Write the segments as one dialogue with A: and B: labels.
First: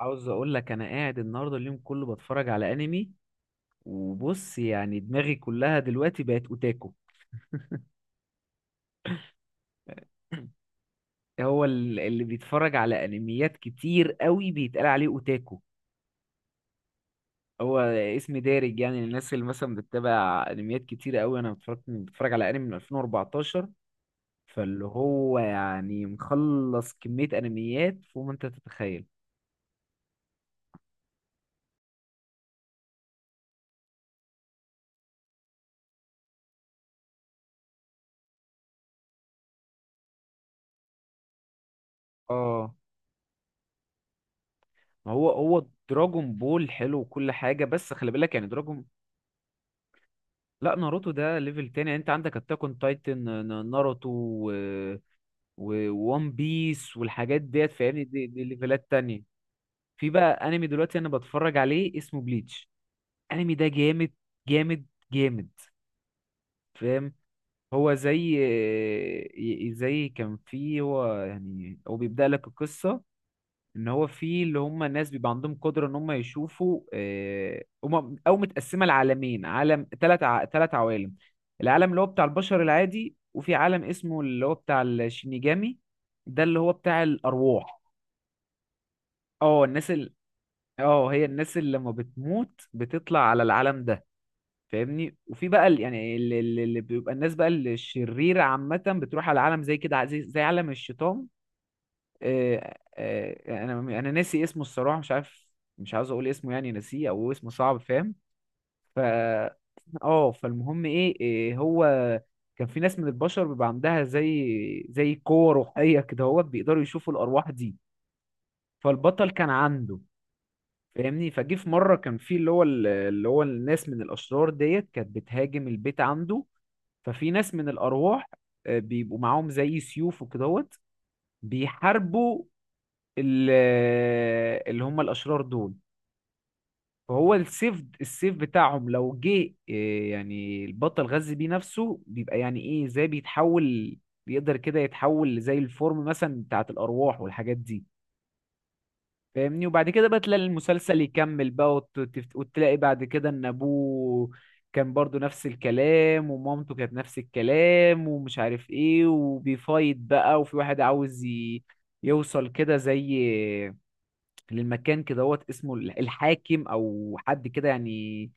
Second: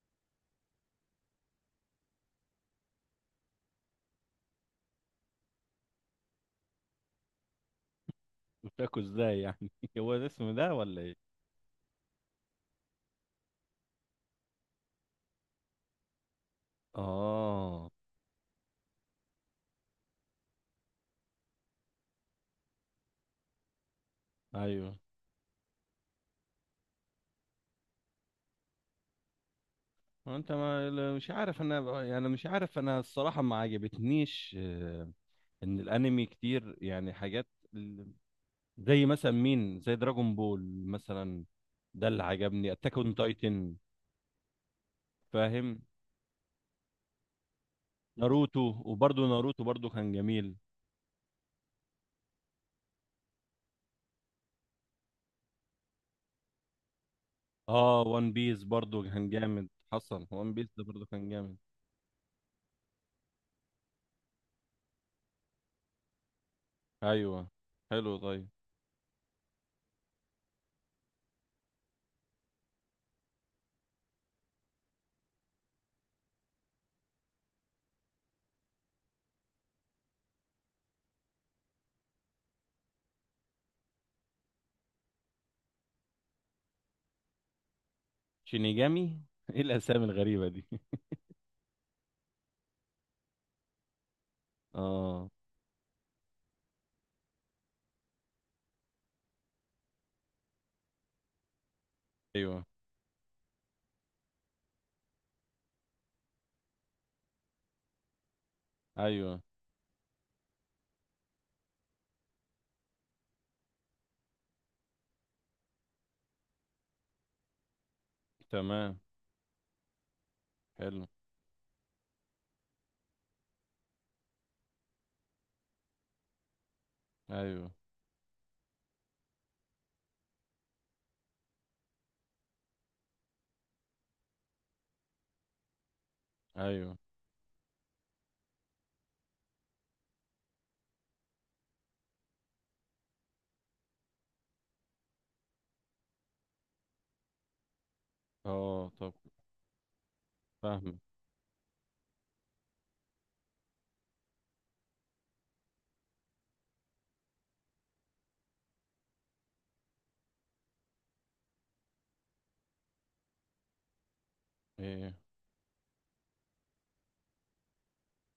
A: عاوز اقول لك انا قاعد النهارده اليوم كله بتفرج على انمي، وبص يعني دماغي كلها دلوقتي بقت اوتاكو.
B: مشاكو ازاي يعني؟ هو ده اسمه ده ولا ايه؟
A: اللي بيتفرج على انميات كتير قوي بيتقال عليه اوتاكو. هو
B: اه،
A: اسم دارج، يعني الناس اللي مثلا بتتابع انميات كتير قوي. انا بتفرج على انمي من 2014، فاللي
B: ايوه.
A: هو يعني مخلص كمية انميات فوق ما انت تتخيل.
B: هو انت ما لا- مش عارف، انا يعني مش عارف، انا الصراحه ما عجبتنيش، ان الانمي كتير يعني حاجات، ال- زي مثلا مين، زي دراجون بول مثلا. ده اللي عجبني
A: اه،
B: اتاك اون تايتن.
A: ما هو
B: فاهم.
A: دراجون بول حلو وكل حاجة، بس خلي بالك يعني
B: ناروتو.
A: دراجون.
B: وبرضه ناروتو برضه كان جميل.
A: لا، ناروتو ده ليفل تاني، يعني انت عندك اتاك اون تايتن، ناروتو، و وون بيس والحاجات ديت،
B: اه،
A: فاهمني؟ دي,
B: وان
A: دي
B: بيس
A: ليفلات
B: برضه
A: تانية.
B: كان جامد،
A: في
B: حصل
A: بقى
B: وان
A: انمي
B: بيس ده
A: دلوقتي
B: برضه
A: انا
B: كان
A: بتفرج
B: جامد.
A: عليه اسمه بليتش. انمي ده جامد، جامد، جامد، فاهم؟
B: ايوه،
A: هو
B: حلو،
A: زي
B: طيب.
A: زي كان فيه، هو يعني هو بيبدأ لك القصة، ان هو في اللي هم الناس بيبقى عندهم قدره ان هم يشوفوا، هم او متقسمه لعالمين، عالم 3 عوالم. العالم اللي هو بتاع البشر العادي، وفي عالم اسمه اللي هو بتاع الشينيجامي، ده اللي هو بتاع الارواح.
B: شينيجامي؟ ايه
A: اه،
B: الاسامي الغريبه دي؟
A: اه، هي الناس اللي لما بتموت بتطلع على العالم ده، فاهمني؟
B: اه،
A: وفي بقى يعني اللي بيبقى الناس بقى الشريره عامه بتروح على عالم زي كده، زي عالم الشيطان.
B: ايوه،
A: انا ناسي اسمه الصراحه، مش عارف، مش عاوز اقول اسمه، يعني ناسيه او اسمه صعب، فاهم؟ ف
B: ايوه،
A: اه، فالمهم ايه إيه، هو كان في ناس من البشر بيبقى عندها زي قوة روحية كده، هو بيقدروا يشوفوا الأرواح دي.
B: تمام،
A: فالبطل كان عنده،
B: حلو،
A: فاهمني؟ فجه في مرة كان في اللي هو اللي هو الناس من الأشرار ديت كانت بتهاجم البيت عنده. ففي ناس من
B: ايوه،
A: الأرواح بيبقوا معاهم زي سيوف وكدهوت، بيحاربوا ال- اللي هم الاشرار دول.
B: ايوه،
A: فهو السيف بتاعهم لو جه يعني البطل غذي بيه نفسه بيبقى يعني ايه زي بيتحول، بيقدر كده يتحول زي الفورم مثلا بتاعت الارواح والحاجات دي،
B: اه، طب،
A: فاهمني؟ وبعد كده بقى تلاقي
B: فاهم،
A: المسلسل يكمل بقى، وتلاقي بعد كده ان ابوه كان برضو نفس الكلام ومامته كانت نفس الكلام ومش عارف ايه، وبيفايت بقى، وفي واحد عاوز يوصل كده زي للمكان
B: ايه،
A: كدهوت اسمه الحاكم او حد كده، يعني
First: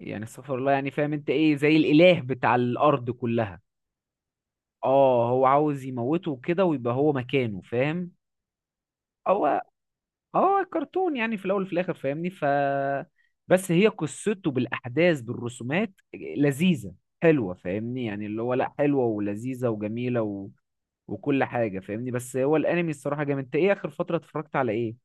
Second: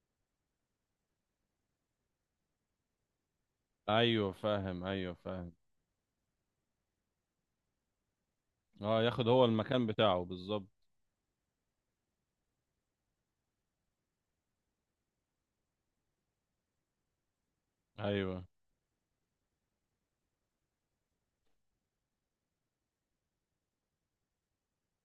A: يعني استغفر الله، يعني فاهم انت ايه، زي الاله بتاع الارض كلها.
B: ايوه فاهم، ايوه
A: اه، هو
B: فاهم،
A: عاوز يموته كده ويبقى هو مكانه، فاهم؟
B: اه. ياخد هو
A: هو
B: المكان بتاعه
A: هو
B: بالظبط.
A: كرتون يعني في الاول وفي الاخر، فاهمني؟ بس هي قصته بالاحداث، بالرسومات لذيذه، حلوه، فاهمني؟ يعني اللي
B: ايوه.
A: هو لا حلوه ولذيذه وجميله وكل حاجه، فاهمني؟ بس هو الانمي الصراحه جامد. انت ايه اخر فتره اتفرجت على ايه؟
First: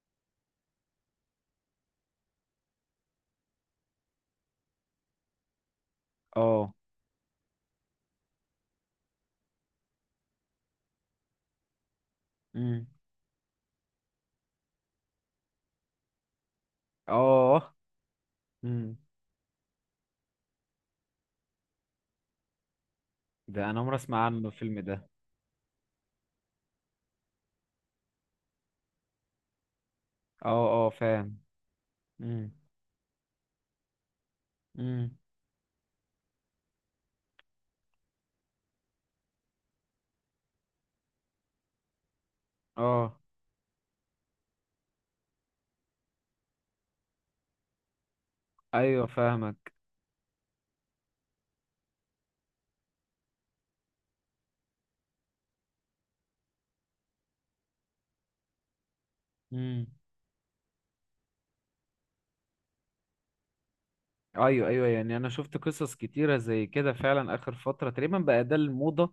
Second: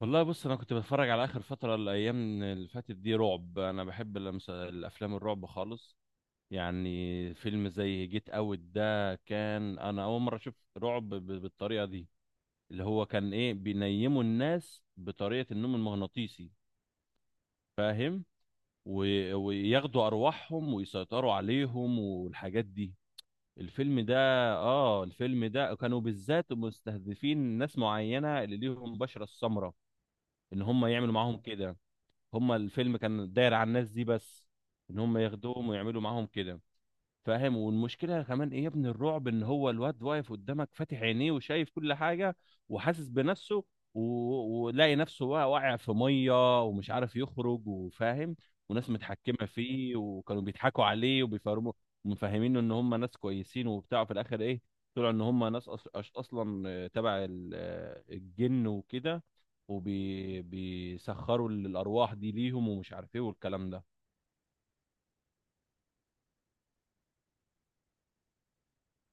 B: والله بص، انا كنت بتفرج على اخر فتره الايام اللي فاتت دي رعب، انا بحب الافلام الرعب خالص.
A: اه.
B: يعني فيلم زي جيت اوت ده كان انا اول مره اشوف رعب بالطريقه دي. اللي
A: امم
B: هو كان ايه، بينيموا الناس بطريقه النوم المغناطيسي،
A: اه.
B: فاهم.
A: امم
B: وياخدوا ارواحهم ويسيطروا عليهم والحاجات دي.
A: ده انا عمري
B: الفيلم ده،
A: اسمع عنه الفيلم
B: اه
A: ده.
B: الفيلم ده كانوا بالذات مستهدفين ناس معينة، اللي ليهم بشرة السمراء. ان
A: اه
B: هم
A: اه،
B: يعملوا معاهم
A: فاهم.
B: كده. هم
A: امم
B: الفيلم كان داير على الناس دي بس، ان
A: امم
B: هم ياخدوهم ويعملوا معاهم كده. فاهم، والمشكله كمان ايه يا ابني الرعب، ان هو الواد واقف قدامك فاتح عينيه وشايف كل حاجه، وحاسس
A: اه.
B: بنفسه، ولاقي نفسه بقى واقع في ميه ومش عارف يخرج، وفاهم، وناس
A: ايوه،
B: متحكمه
A: فاهمك.
B: فيه، وكانوا بيضحكوا عليه وبيفهموا، ومفهمينه ان هم ناس كويسين وبتاع. في الاخر ايه، طلعوا ان هم ناس اصلا، تبع الجن وكده،
A: امم
B: وبيسخروا الارواح دي ليهم ومش عارف ايه والكلام ده.
A: ايوه ايوه، يعني انا شفت قصص كتيره زي كده فعلا. اخر فتره تقريبا بقى ده الموضه،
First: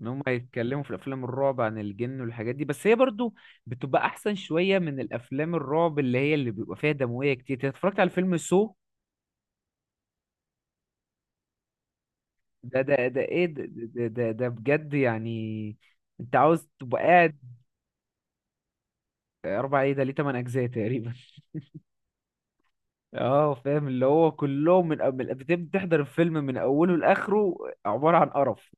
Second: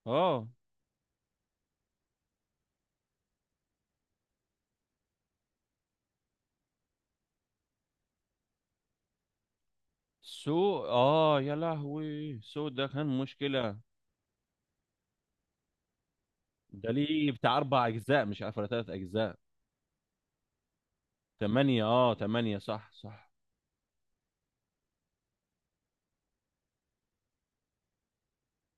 A: ان هم
B: اه،
A: يتكلموا في الافلام الرعب عن الجن والحاجات دي، بس هي برضو بتبقى احسن شويه من الافلام الرعب اللي هي اللي بيبقى فيها دمويه كتير. أنت اتفرجت على فيلم سو؟
B: سو. اه يا لهوي، سو
A: ده
B: ده كان
A: ده ده ايه،
B: مشكلة.
A: ده بجد يعني، انت عاوز
B: ده
A: تبقى
B: ليه
A: قاعد؟
B: بتاع أربع أجزاء، مش عارف ولا تلات أجزاء؟
A: اربع ايه؟ ده ليه 8 اجزاء تقريبا.
B: تمانية، اه تمانية، صح صح.
A: اه، فاهم. اللي هو كلهم من أول بتحضر الفيلم من اوله لاخره، عباره عن قرف،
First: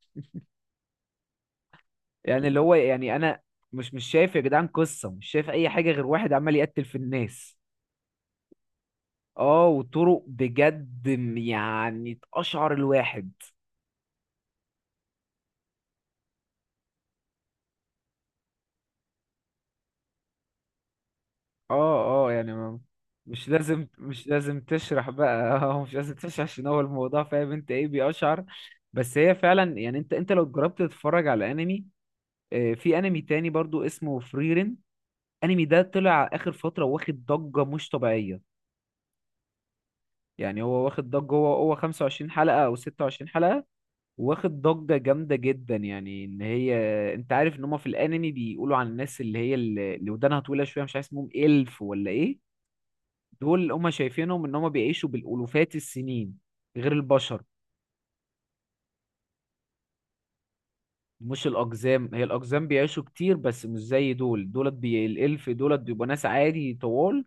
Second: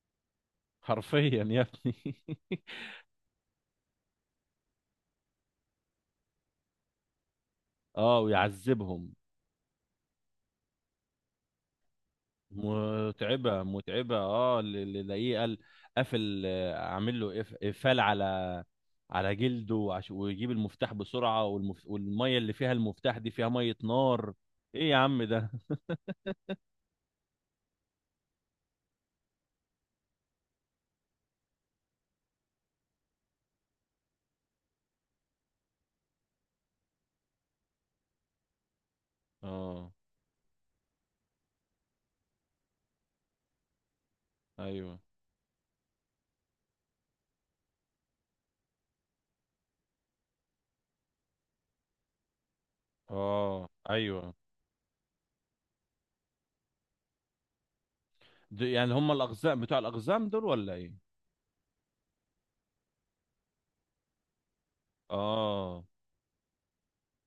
B: حرفيا يا ابني.
A: يعني اللي هو يعني انا مش شايف يا جدعان قصه، مش شايف اي حاجه غير واحد عمال يقتل في الناس.
B: اه، ويعذبهم.
A: اه، وطرق بجد يعني تقشعر الواحد.
B: متعبة متعبة، اه. اللي لاقيه قال قافل، عامل له إقفال على جلده، ويجيب المفتاح بسرعة،
A: اه اه،
B: والمية
A: يعني
B: اللي فيها
A: ما
B: المفتاح دي
A: مش
B: فيها مية
A: لازم، مش
B: نار.
A: لازم
B: ايه يا
A: تشرح
B: عم ده.
A: بقى اه، مش لازم تشرح، عشان هو الموضوع فاهم انت ايه، بيقشعر. بس هي فعلا، يعني انت لو جربت تتفرج على انمي، في انمي تاني برضو اسمه فريرين. الانمي ده طلع اخر فتره، واخد ضجه مش طبيعيه.
B: اه،
A: يعني هو واخد ضجه، هو 25 حلقه او 26 حلقه، واخد ضجه
B: ايوه،
A: جامده جدا. يعني ان هي، انت عارف ان هم في الانمي بيقولوا عن الناس اللي هي اللي ودانها طويله شويه، مش عارف اسمهم الف ولا ايه. دول
B: اه،
A: اللي هم
B: ايوه.
A: شايفينهم ان هم بيعيشوا بالالوفات السنين، غير البشر.
B: يعني هم الاقزام، بتوع الاقزام دول ولا ايه؟
A: مش الاقزام، هي الاقزام بيعيشوا كتير بس مش زي دول، الالف دولت
B: اه،
A: بيبقوا ناس عادي طوال،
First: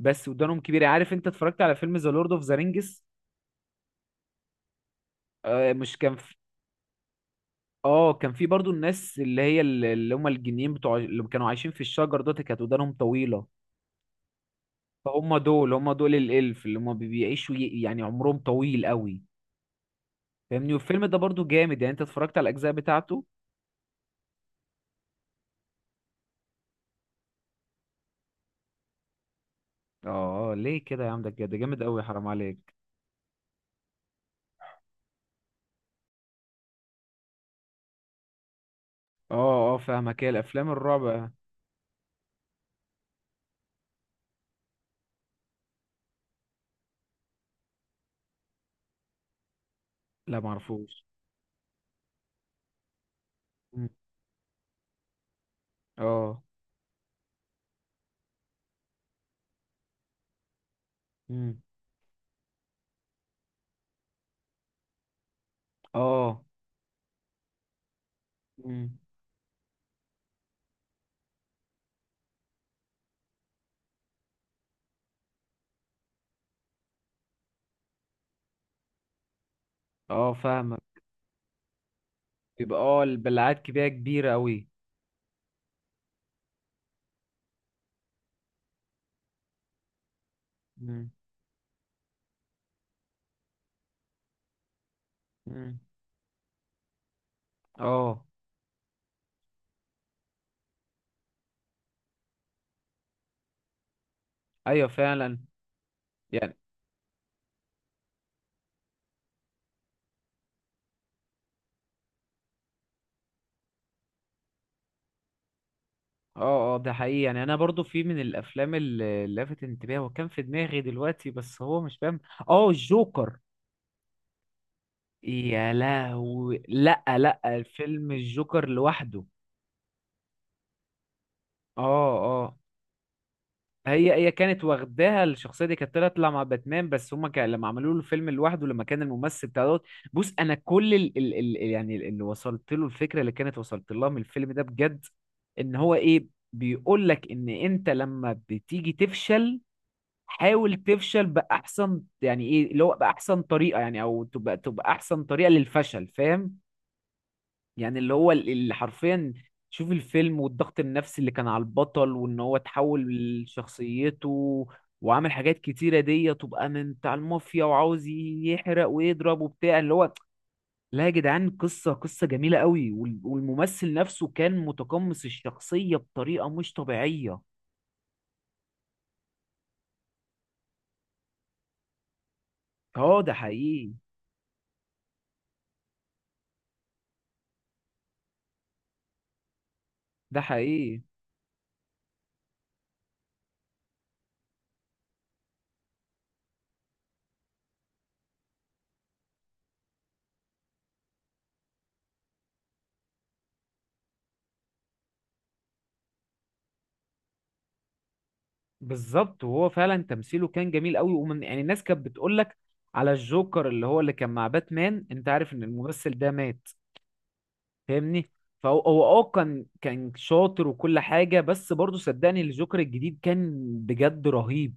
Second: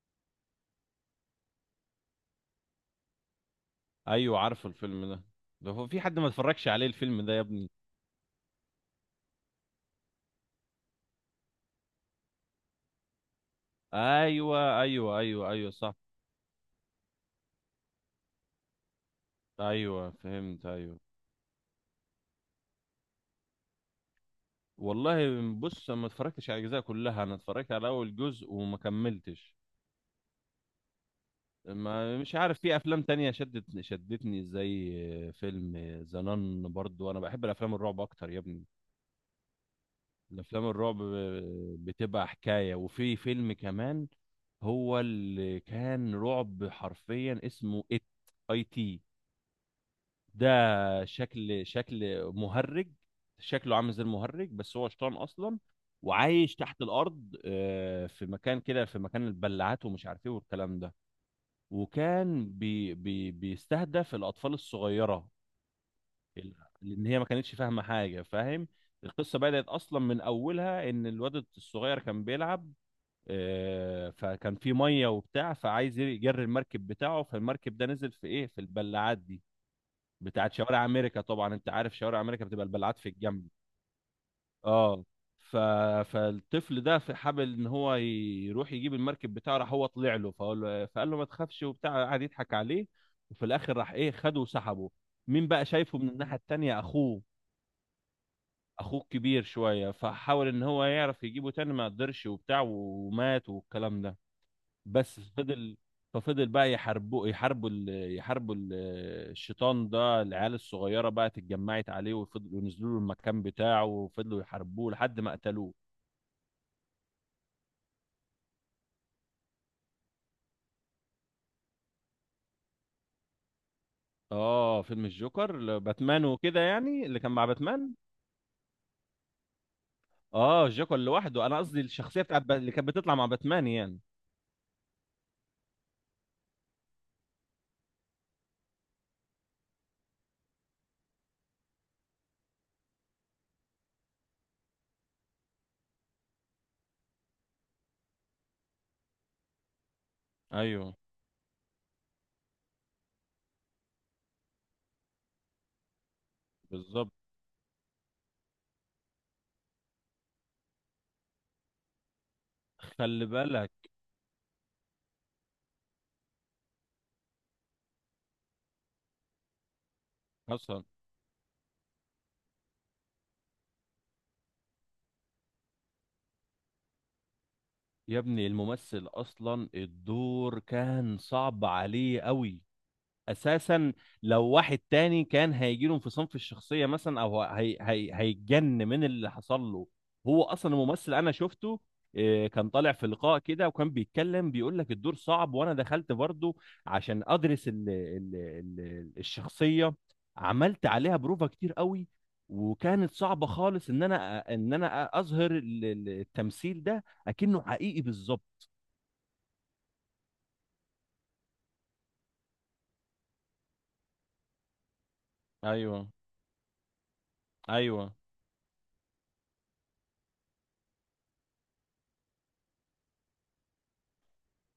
A: بس ودانهم كبيره. عارف انت اتفرجت على فيلم ذا لورد اوف ذا رينجز؟
B: ايوه، عارف الفيلم ده. ده هو
A: مش
B: في
A: كان
B: حد ما
A: في،
B: اتفرجش عليه الفيلم ده يا ابني؟
A: اه، كان في برضو الناس اللي هي اللي هم الجنيين بتوع اللي كانوا عايشين في الشجر، دول كانت ودانهم طويلة.
B: ايوه، ايوه،
A: فهم
B: ايوه، ايوه،
A: دول، هم
B: صح.
A: دول الالف، اللي هم بيعيشوا، يعني عمرهم طويل قوي،
B: ايوه، فهمت،
A: فاهمني؟
B: ايوه.
A: والفيلم ده برضو جامد. يعني انت اتفرجت على الاجزاء بتاعته؟
B: والله بص، أنا ما اتفرجتش على الاجزاء كلها، انا اتفرجت على اول جزء وما كملتش.
A: اه ليه كده يا عم، ده كده ده جامد قوي،
B: ما
A: حرام
B: مش عارف،
A: عليك.
B: في افلام تانية شدتني، زي فيلم زنان. برضو انا بحب الافلام الرعب اكتر يا ابني.
A: اه اه، فاهمك. هي
B: الافلام
A: الافلام
B: الرعب
A: الرعب.
B: بتبقى حكايه. وفي فيلم كمان هو اللي كان رعب حرفيا، اسمه ات، اي تي.
A: لا،
B: ده
A: معرفوش.
B: شكل، شكل مهرج، شكله
A: مم.
B: عامل زي المهرج، بس هو شيطان اصلا.
A: اه.
B: وعايش تحت الارض، في مكان كده، في مكان البلاعات، ومش عارف ايه والكلام ده.
A: مم.
B: وكان بي بي بيستهدف الاطفال الصغيره،
A: اه.
B: ال- لان هي ما كانتش فاهمه حاجه، فاهم.
A: مم.
B: القصه بدات اصلا من اولها، ان الواد الصغير كان بيلعب، فكان في ميه وبتاع، فعايز يجري المركب بتاعه، فالمركب ده نزل في ايه، في البلاعات دي،
A: اه،
B: بتاعت
A: فاهمك.
B: شوارع امريكا. طبعا انت عارف شوارع امريكا بتبقى
A: بيبقى
B: البلاعات
A: اه،
B: في الجنب.
A: البلعات كبيرة، كبيرة قوي.
B: اه. ف... فالطفل ده في حابل ان هو يروح يجيب المركب بتاعه. راح هو طلع له،
A: مم.
B: فقال له ما تخافش وبتاع، قعد يضحك عليه. وفي الاخر راح ايه، خده وسحبه. مين بقى
A: مم.
B: شايفه من الناحيه التانيه؟ اخوه،
A: اه.
B: اخوه كبير شويه. فحاول ان هو يعرف يجيبه تاني، ما قدرش وبتاع، ومات والكلام ده.
A: ايوه
B: بس
A: فعلا،
B: فضل، ففضل
A: يعني.
B: بقى يحاربوا، الشيطان ده. العيال الصغيره بقى اتجمعت عليه، وفضلوا ينزلوا له المكان بتاعه، وفضلوا يحاربوه لحد ما قتلوه.
A: اه اه، ده حقيقي، يعني انا برضو في من الافلام اللي لفت انتباهي وكان في دماغي دلوقتي، بس هو مش فاهم. اه، الجوكر.
B: اه، فيلم الجوكر،
A: يا
B: باتمان وكده،
A: لهوي، لا
B: يعني اللي كان
A: لا،
B: مع باتمان.
A: الفيلم الجوكر لوحده.
B: اه، الجوكر لوحده. انا قصدي
A: اه.
B: الشخصيه بتاعت
A: اه.
B: اللي كانت بتطلع مع باتمان يعني.
A: هي كانت واخداها الشخصيه دي، كانت تطلع مع باتمان، بس هما كان لما عملوا له الفيلم لوحده، لما كان الممثل بتاع دوت. بص انا كل ال يعني اللي وصلت له الفكره اللي كانت وصلت لها من الفيلم ده بجد، ان هو ايه، بيقول لك ان انت لما بتيجي تفشل، حاول
B: ايوه،
A: تفشل باحسن، يعني ايه اللي هو باحسن طريقه، يعني او تبقى احسن طريقه للفشل، فاهم؟
B: بالظبط.
A: يعني اللي هو اللي حرفيا، شوف الفيلم والضغط النفسي اللي كان على البطل وان هو تحول
B: خلي بالك.
A: لشخصيته، وعامل حاجات كتيره دي تبقى من بتاع المافيا وعاوز يحرق ويضرب وبتاع، اللي هو
B: حصل.
A: لا يا جدعان، قصه، قصه جميله قوي، والممثل نفسه كان متقمص الشخصيه بطريقه مش طبيعيه.
B: يا ابني الممثل اصلا الدور كان صعب عليه قوي
A: اه، ده حقيقي
B: اساسا. لو واحد تاني كان هيجي له انفصام في الشخصيه مثلا، او هي هي هيتجن من اللي حصل له.
A: ده
B: هو اصلا
A: حقيقي
B: الممثل انا شفته، كان طالع في لقاء كده وكان بيتكلم، بيقول لك الدور صعب. وانا دخلت برضه عشان ادرس ال ال ال الشخصيه، عملت عليها بروفا كتير قوي، وكانت صعبه خالص، ان انا اظهر التمثيل ده اكنه حقيقي بالظبط.
A: بالظبط. وهو فعلا تمثيله كان جميل قوي، ومن يعني الناس كانت بتقول لك على الجوكر اللي هو اللي كان مع باتمان. انت عارف ان
B: ايوه،
A: الممثل ده مات،
B: ايوه،
A: فاهمني؟ فهو كان شاطر وكل حاجه، بس برضه صدقني الجوكر الجديد كان بجد رهيب،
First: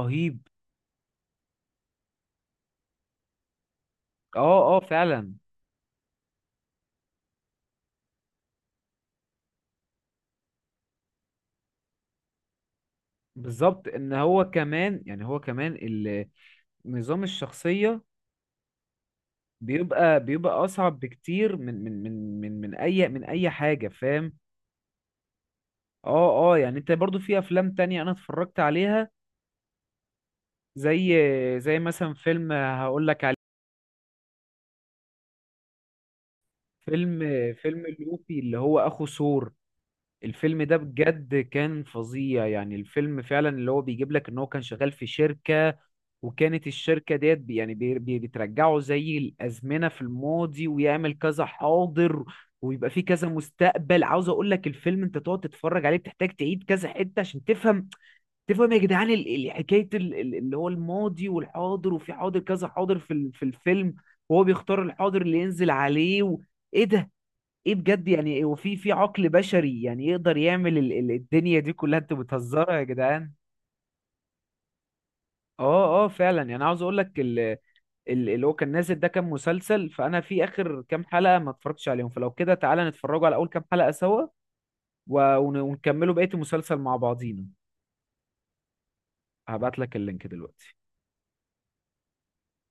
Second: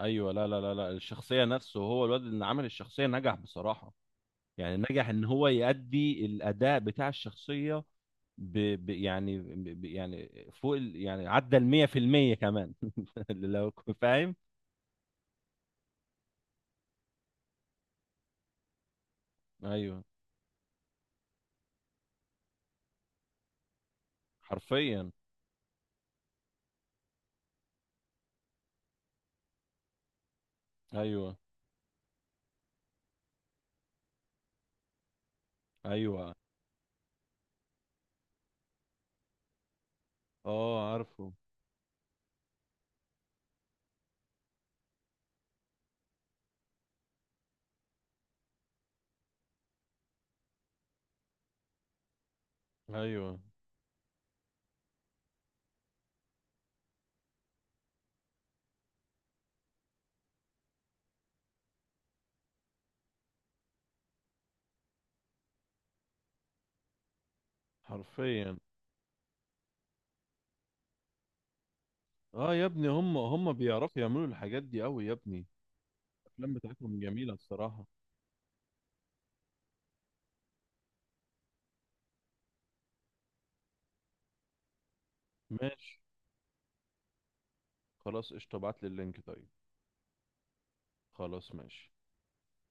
B: ايوه. لا لا لا لا، الشخصيه نفسه، هو الواد اللي عمل الشخصيه نجح بصراحه.
A: اه
B: يعني
A: اه
B: نجح ان
A: فعلا،
B: هو يأدي الاداء بتاع الشخصيه، ب... يعني يعني فوق يعني عدى ال 100% كمان. لو
A: بالظبط.
B: كنت
A: ان
B: فاهم.
A: هو كمان، يعني هو كمان نظام الشخصيه
B: ايوه،
A: بيبقى اصعب بكتير من اي حاجه، فاهم؟
B: حرفيا.
A: اه اه، يعني انت برضو في افلام تانية انا اتفرجت عليها، زي
B: ايوه،
A: مثلا فيلم هقول لك عليه،
B: ايوه.
A: فيلم فيلم لوفي اللي هو اخو ثور. الفيلم ده
B: اه، عارفه.
A: بجد كان فظيع، يعني الفيلم فعلا اللي هو بيجيب لك ان هو كان شغال في شركة، وكانت الشركة ديت بترجعه زي الازمنة في الماضي، ويعمل كذا حاضر، ويبقى فيه كذا
B: ايوه،
A: مستقبل. عاوز اقول لك الفيلم، انت تقعد تتفرج عليه بتحتاج تعيد كذا حتة عشان تفهم، يا جدعان حكايه اللي هو الماضي والحاضر، وفي حاضر كذا حاضر في في الفيلم، وهو بيختار الحاضر اللي ينزل عليه ايه ده، ايه بجد يعني، هو
B: حرفيا.
A: في في عقل بشري يعني يقدر يعمل الدنيا دي كلها، انتوا
B: اه يا
A: بتهزروا يا
B: ابني هم
A: جدعان.
B: هم بيعرفوا يعملوا الحاجات دي قوي يا ابني.
A: اه اه فعلا،
B: الافلام
A: يعني عاوز اقول
B: بتاعتهم
A: لك
B: جميله الصراحه.
A: اللي هو كان نازل ده كان مسلسل، فانا في اخر كام حلقه ما اتفرجتش عليهم، فلو كده تعالى نتفرجوا على اول كام حلقه سوا،
B: ماشي،
A: ونكملوا بقيه المسلسل مع بعضينا.
B: خلاص، قشطه، ابعت لي اللينك طيب.
A: هبعت لك اللينك دلوقتي.
B: خلاص، ماشي.